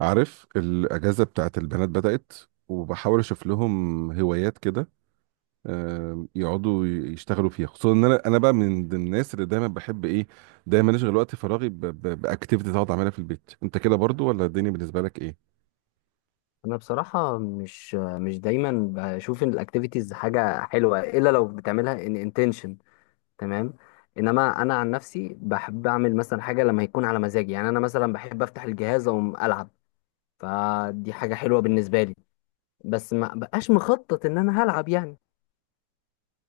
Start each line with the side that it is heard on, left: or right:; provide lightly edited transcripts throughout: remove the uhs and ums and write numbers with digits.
right: عارف الأجازة بتاعت البنات بدأت، وبحاول أشوف لهم هوايات كده. يقعدوا يشتغلوا فيها، خصوصا ان انا بقى من ضمن الناس اللي دايما بحب ايه، دايما اشغل وقت فراغي باكتيفيتي اقعد اعملها في البيت. انت كده برضو ولا الدنيا بالنسبه لك ايه؟
left: انا بصراحه مش دايما بشوف ان الاكتيفيتيز حاجه حلوه الا لو بتعملها ان انتنشن. تمام. انما انا عن نفسي بحب اعمل مثلا حاجه لما يكون على مزاجي، يعني انا مثلا بحب افتح الجهاز واقوم العب، فدي حاجه حلوه بالنسبه لي، بس ما بقاش مخطط ان انا هلعب يعني.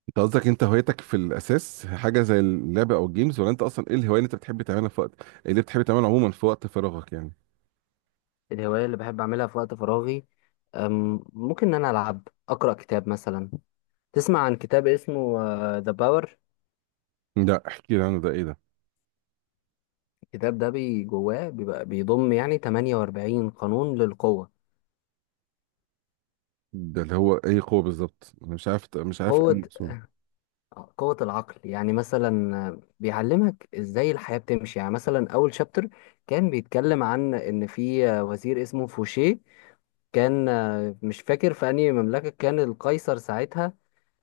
right: انت قصدك انت هوايتك في الاساس حاجه زي اللعبه او الجيمز، ولا انت اصلا ايه الهوايه اللي انت بتحب تعملها في وقت، اللي بتحب تعملها عموما في وقت فراغك يعني؟
left: الهوايه اللي بحب اعملها في وقت فراغي، ممكن ان انا العب اقرا كتاب مثلا. تسمع عن كتاب اسمه ذا باور؟
right: لا، احكي لي عنه، ده ايه ده؟
left: الكتاب ده بي جواه بيبقى بيضم يعني 48 قانون للقوه.
right: ده اللي هو ايه قوه بالظبط، انا مش عارف ايه
left: قوة،
right: المقصود.
left: قوة العقل. يعني مثلا بيعلمك ازاي الحياة بتمشي. يعني مثلا أول شابتر كان بيتكلم عن إن في وزير اسمه فوشيه، كان، مش فاكر في أنهي مملكة كان القيصر ساعتها.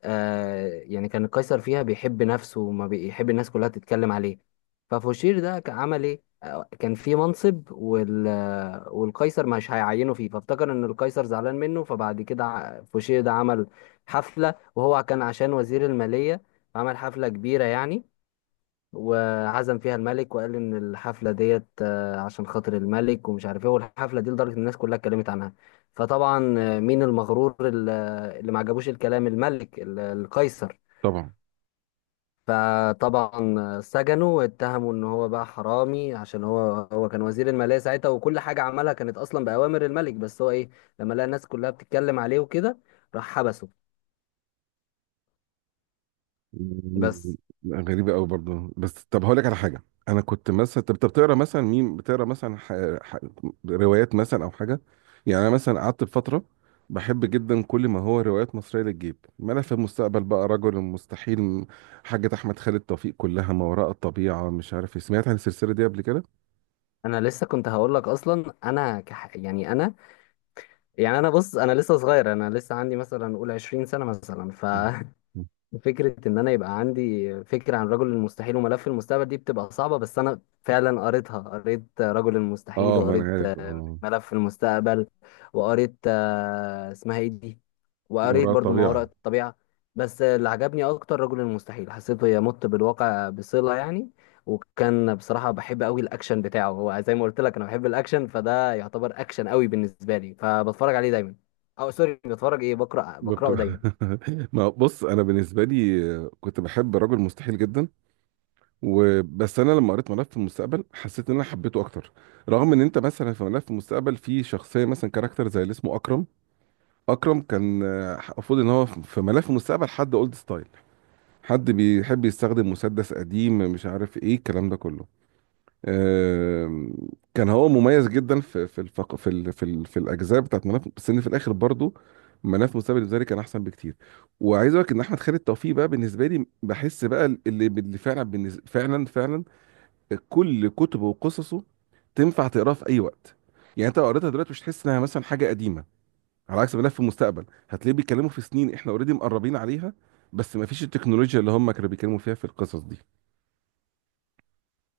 left: آه، يعني كان قيصر فيها بيحب نفسه وما بيحب الناس كلها تتكلم عليه. ففوشير ده كان عمل ايه؟ كان في منصب وال والقيصر مش هيعينه فيه، فافتكر ان القيصر زعلان منه. فبعد كده فوشير ده عمل حفلة، وهو كان عشان وزير المالية، عمل حفلة كبيرة يعني. وعزم فيها الملك وقال ان الحفله ديت عشان خاطر الملك ومش عارف ايه. والحفله دي لدرجه إن الناس كلها اتكلمت عنها. فطبعا، مين المغرور اللي اللي ما عجبوش الكلام؟ الملك القيصر.
right: طبعا.
left: فطبعا سجنه واتهموا ان هو بقى حرامي، عشان هو، هو كان وزير الماليه ساعتها، وكل حاجه عملها كانت اصلا باوامر الملك. بس هو ايه، لما لقى الناس كلها بتتكلم عليه وكده، راح حبسه. بس
right: لا، غريبة قوي برضه، بس طب هقول لك على حاجة. أنا كنت مثلا طب بتقرا مثلا مين، بتقرا مثلا ح... روايات مثلا أو حاجة. يعني أنا مثلا قعدت بفترة بحب جدا كل ما هو روايات مصرية للجيب، ملف المستقبل بقى، رجل المستحيل حاجة أحمد خالد توفيق، كلها، ما وراء الطبيعة مش عارف إيه. سمعت عن السلسلة دي قبل كده؟
left: انا لسه كنت هقول لك اصلا، انا يعني انا، يعني انا بص، انا لسه صغير، انا لسه عندي مثلا قول 20 سنه مثلا،
right: مم.
left: ففكره ان انا يبقى عندي فكره عن رجل المستحيل وملف المستقبل دي بتبقى صعبه. بس انا فعلا قريتها، قريت رجل المستحيل،
right: اه ما انا
left: وقريت
right: عارف اه.
left: ملف في المستقبل، وقريت اسمها ايه دي،
right: ما
left: وقريت
right: وراء
left: برضو ما وراء
right: الطبيعة.
left: الطبيعة. بس اللي عجبني اكتر رجل المستحيل، حسيته يمت بالواقع بصلة يعني. وكان بصراحة بحب قوي الاكشن بتاعه، هو زي ما قلت لك انا بحب الاكشن، فده يعتبر اكشن قوي بالنسبة لي، فبتفرج عليه دايما، او سوري بتفرج ايه، بقرأ، بقرأه
right: بقرا.
left: دايما.
right: ما بص، انا بالنسبه لي كنت بحب رجل مستحيل جدا. وبس انا لما قريت ملف المستقبل حسيت ان انا حبيته اكتر. رغم ان انت مثلا في ملف المستقبل في شخصيه مثلا كاركتر زي اللي اسمه اكرم. اكرم كان المفروض ان هو في ملف المستقبل حد اولد ستايل، حد بيحب يستخدم مسدس قديم مش عارف ايه الكلام ده كله. آم، كان هو مميز جدا في الفق... في ال... في, ال... في الاجزاء بتاعت ملف. بس ان في الاخر برضو ملف مستقبل بالنسبه لي كان احسن بكتير. وعايز اقول لك ان احمد خالد توفيق بقى بالنسبه لي بحس بقى اللي فعلا فعلا كل كتبه وقصصه تنفع تقراها في اي وقت. يعني انت لو قريتها دلوقتي مش هتحس انها مثلا حاجه قديمه، على عكس ملف المستقبل هتلاقيه بيتكلموا في سنين احنا اوريدي مقربين عليها، بس ما فيش التكنولوجيا اللي هم كانوا بيتكلموا فيها في القصص دي.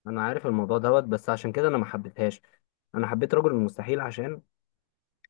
left: انا عارف الموضوع دوت، بس عشان كده انا ما حبيتهاش. انا حبيت رجل المستحيل عشان،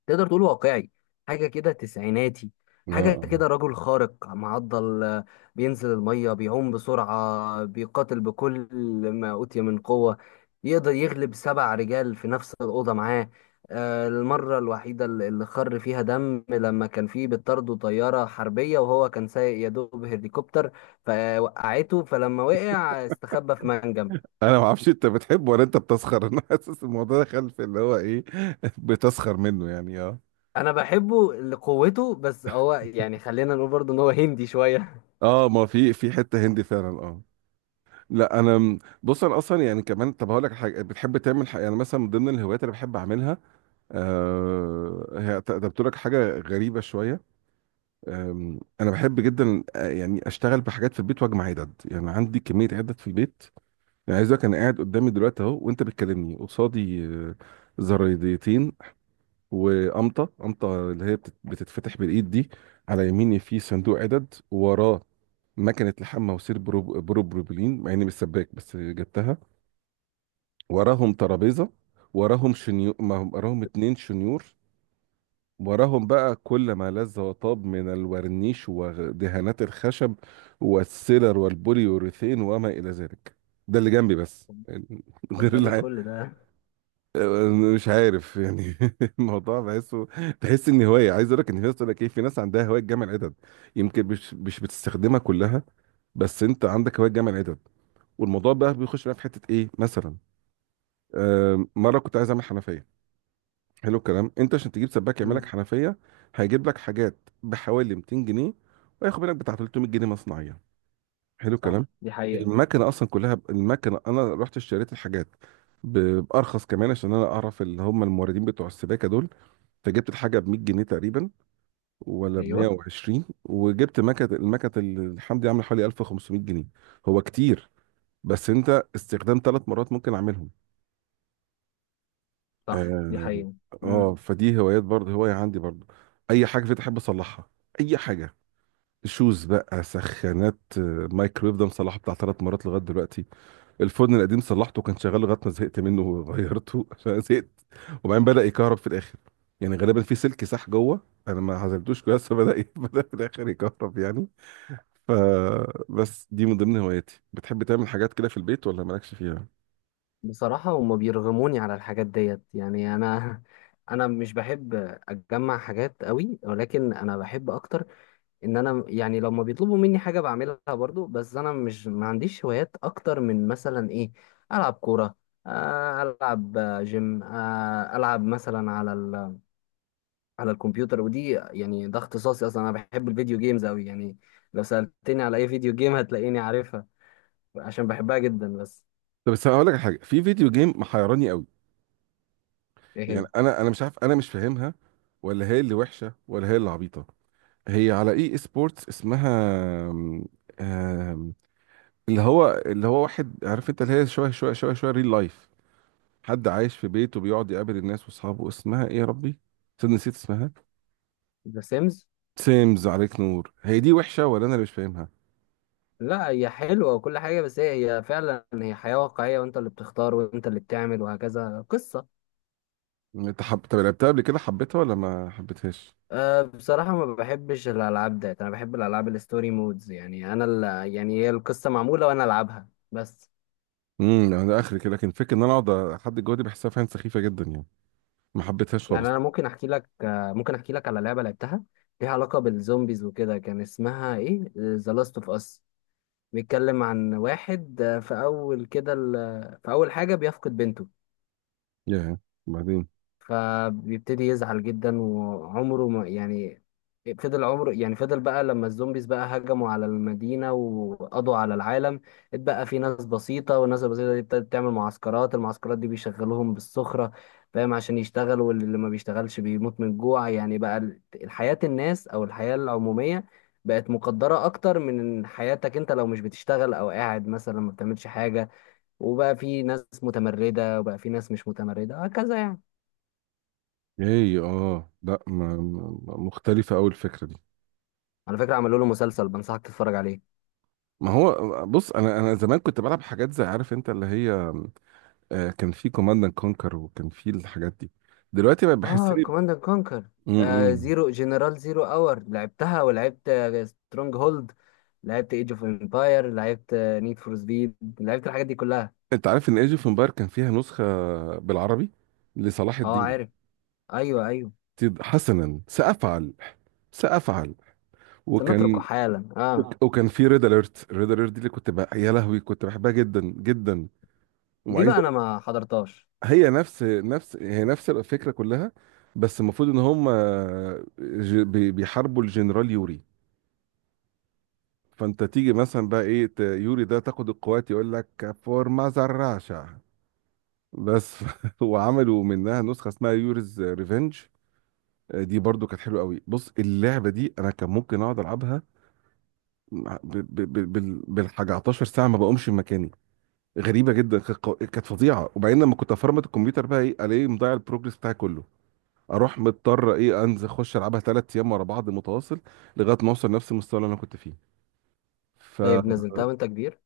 left: تقدر تقول واقعي، حاجة كده تسعيناتي،
right: اه
left: حاجة
right: آه.
left: كده رجل خارق معضل. بينزل المية، بيعوم بسرعة، بيقاتل بكل ما أوتي من قوة، يقدر يغلب سبع رجال في نفس الأوضة معاه. المرة الوحيدة اللي خر فيها دم لما كان فيه بتطارده طيارة حربية، وهو كان سايق يا دوب هليكوبتر، فوقعته، فلما وقع استخبى في منجم.
right: انا ما اعرفش انت بتحبه ولا انت بتسخر. انا حاسس الموضوع ده خلف اللي هو ايه. بتسخر منه يعني اه.
left: أنا بحبه لقوته، بس هو يعني خلينا نقول برضه إن هو هندي شوية.
right: اه ما في في حته هندي فعلا اه. لا، انا بص، انا اصلا يعني كمان، طب هقول لك حاجه. بتحب تعمل حاجه؟ يعني مثلا من ضمن الهوايات اللي بحب اعملها، هي ده، بتقول لك حاجة غريبة شوية. أنا بحب جدا يعني أشتغل بحاجات في البيت وأجمع عدد. يعني عندي كمية عدد في البيت. يعني عايز أقولك، أنا قاعد قدامي دلوقتي أهو وأنت بتكلمني قصادي زرايديتين، وقمطة اللي هي بتتفتح بالإيد دي. على يميني في صندوق عدد. وراه مكنة لحام مواسير بروبلين، مع إني مش سباك بس جبتها. وراهم ترابيزة، وراهم شنيور، وراهم اتنين شنيور، وراهم بقى كل ما لذ وطاب من الورنيش ودهانات الخشب والسيلر والبوليوريثين وما إلى ذلك. ده اللي جنبي بس يعني،
left: طب
right: غير
left: ده ليه كل ده؟
right: مش عارف يعني. الموضوع بحسه، تحس ان هوايه. عايز اقول لك ان في ناس تقول لك ايه، في ناس عندها هوايه جمع العدد. يمكن مش بتستخدمها كلها، بس انت عندك هوايه جمع العدد. والموضوع بقى بيخش بقى في حته ايه مثلا، مره كنت عايز اعمل حنفيه. حلو الكلام. انت عشان تجيب سباك يعمل لك
left: مم.
right: حنفيه، هيجيب لك حاجات بحوالي 200 جنيه وياخد منك بتاع 300 جنيه مصنعيه، حلو الكلام.
left: صح، دي حقيقة.
right: المكنه اصلا كلها المكنه انا رحت اشتريت الحاجات بارخص كمان، عشان انا اعرف اللي هم الموردين بتوع السباكه دول. فجبت الحاجه ب 100 جنيه تقريبا، ولا ب
left: ايوه،
right: 120، وجبت مكنه، المكنه اللي الحمد لله عامله حوالي 1500 جنيه. هو كتير، بس انت استخدام 3 مرات ممكن اعملهم.
left: صح، دي
right: اه.
left: حقيقة. مم.
right: فدي هوايات برضه، هواية عندي برضه. اي حاجة في احب اصلحها، اي حاجة. شوز بقى، سخانات، مايكرويف ده مصلحه بتاع 3 مرات لغاية دلوقتي. الفرن القديم صلحته، كان شغال لغاية ما زهقت منه وغيرته عشان زهقت. وبعدين بدأ يكهرب في الاخر، يعني غالبا في سلك ساح جوه انا ما عزلتوش كويس. فبدأ بدأ في الاخر يكهرب يعني. ف، بس دي من ضمن هواياتي. بتحب تعمل حاجات كده في البيت ولا مالكش فيها؟
left: بصراحة هما بيرغموني على الحاجات ديت، يعني انا انا مش بحب اتجمع حاجات قوي، ولكن انا بحب اكتر ان انا يعني لما بيطلبوا مني حاجة بعملها برضو. بس انا مش، ما عنديش هوايات اكتر من مثلا ايه، العب كورة، العب جيم، العب مثلا على على الكمبيوتر، ودي يعني ده اختصاصي اصلا، انا بحب الفيديو جيمز قوي يعني. لو سألتني على اي فيديو جيم هتلاقيني عارفها عشان بحبها جدا. بس
right: طب بس هقول لك على حاجه في فيديو جيم محيراني.
left: ايه
right: يعني
left: هي؟
right: انا مش عارف، انا مش فاهمها. ولا هي اللي وحشه ولا هي اللي عبيطه؟ هي على اي سبورتس اسمها آم، آم، اللي هو، اللي هو واحد، عارف انت، اللي هي شويه شويه ريل لايف. حد عايش في بيته بيقعد يقابل الناس واصحابه. اسمها ايه يا ربي؟ صدق نسيت اسمها.
left: ذا سيمز.
right: سيمز، عليك نور، هي دي وحشه ولا انا اللي مش فاهمها؟
left: لا هي حلوة وكل حاجة، بس هي، هي فعلا هي حياة واقعية، وانت اللي بتختار وانت اللي بتعمل وهكذا قصة.
right: انت طب لعبتها قبل كده، حبيتها ولا ما حبيتهاش؟
left: أه بصراحة ما بحبش الألعاب ده، أنا بحب الألعاب الستوري مودز، يعني أنا اللي يعني هي القصة معمولة وأنا ألعبها بس.
right: انا اخر كده، لكن فكره ان انا اقعد احدد جوه دي بحسها فعلا سخيفه جدا يعني. ما حبيتهاش
left: يعني
right: خالص.
left: انا ممكن احكي لك، ممكن احكي لك على لعبه لعبتها، ليها علاقه بالزومبيز وكده، كان اسمها ايه؟ ذا لاست اوف اس. بيتكلم عن واحد في اول كده في اول حاجه بيفقد بنته.
right: ياه. بعدين.
left: فبيبتدي يزعل جدا وعمره ما يعني فضل عمره، يعني فضل بقى لما الزومبيز بقى هجموا على المدينة وقضوا على العالم. اتبقى في ناس بسيطة، والناس البسيطة دي ابتدت تعمل معسكرات، المعسكرات دي بيشغلوهم بالسخرة، فاهم؟ عشان يشتغلوا، واللي ما بيشتغلش بيموت من الجوع. يعني بقى الحياة الناس أو الحياة العمومية بقت مقدرة أكتر من حياتك أنت، لو مش بتشتغل أو قاعد مثلا ما بتعملش حاجة. وبقى في ناس متمردة وبقى في ناس مش متمردة هكذا يعني.
right: ايه اه، لا مختلفة أوي الفكرة دي.
left: على فكرة عملوا له مسلسل، بنصحك تتفرج عليه.
right: ما هو بص، انا زمان كنت بلعب حاجات زي، عارف انت اللي هي، كان في كوماند اند كونكر وكان في الحاجات دي. دلوقتي بقى
left: اه،
right: بحسني.
left: كوماند اند كونكر. آه
right: امم.
left: زيرو، جنرال زيرو اور لعبتها، ولعبت سترونج هولد، لعبت ايج اوف امباير، لعبت نيد فور سبيد، لعبت الحاجات دي كلها.
right: انت عارف ان ايج اوف امباير كان فيها نسخة بالعربي لصلاح
left: اه عارف.
right: الدين؟
left: ايوه، ايوه.
right: حسنا سأفعل. سأفعل.
left: سنتركه
right: وكان،
left: حالا اه.
right: وكان في ريد اليرت. ريد اليرت دي اللي كنت بقى يا لهوي كنت بحبها جدا جدا.
left: دي
right: وعايز.
left: بقى انا ما حضرتهاش.
right: هي نفس هي نفس الفكرة كلها. بس المفروض ان هم بيحاربوا الجنرال يوري. فانت تيجي مثلا بقى ايه، يوري ده تاخد القوات يقول لك فور ماذر راشا بس. وعملوا منها نسخة اسمها يوريز ريفنج، دي برضو كانت حلوة قوي. بص، اللعبة دي انا كان ممكن اقعد العبها بالحاجة 11 ساعة ما بقومش من مكاني. غريبة جدا، كانت كانت فظيعة. وبعدين لما كنت افرمت الكمبيوتر بقى ايه، الاقيه مضيع البروجرس بتاعي كله. اروح مضطر ايه، انزل اخش العبها 3 ايام ورا بعض متواصل لغايه ما اوصل نفس المستوى اللي انا كنت فيه. فما
left: طيب نزلتها وانت كبير؟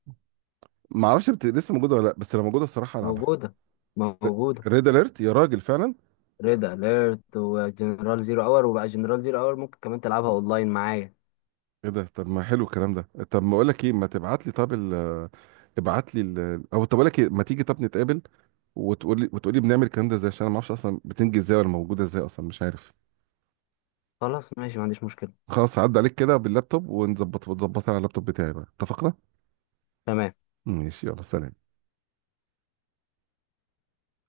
right: اعرفش لسه موجوده ولا لا، بس لو موجوده الصراحه العبها.
left: موجودة، موجودة.
right: ريد اليرت يا راجل فعلا.
left: ريد اليرت وجنرال زيرو اور، وبقى جنرال زيرو اور ممكن كمان تلعبها اونلاين معايا.
right: ايه ده؟ طب ما حلو الكلام ده. طب ما اقول لك ايه، ما تبعت لي طب ابعت لي او طب اقول لك ايه، ما تيجي طب نتقابل، وتقولي بنعمل الكلام ده ازاي، عشان انا ما اعرفش اصلا بتنجي ازاي ولا موجوده ازاي اصلا مش عارف.
left: خلاص ماشي، ما عنديش مشكلة.
right: خلاص عدى عليك كده باللابتوب ونظبط، وتظبطها على اللابتوب بتاعي بقى. اتفقنا؟
left: تمام.
right: ماشي يلا سلام.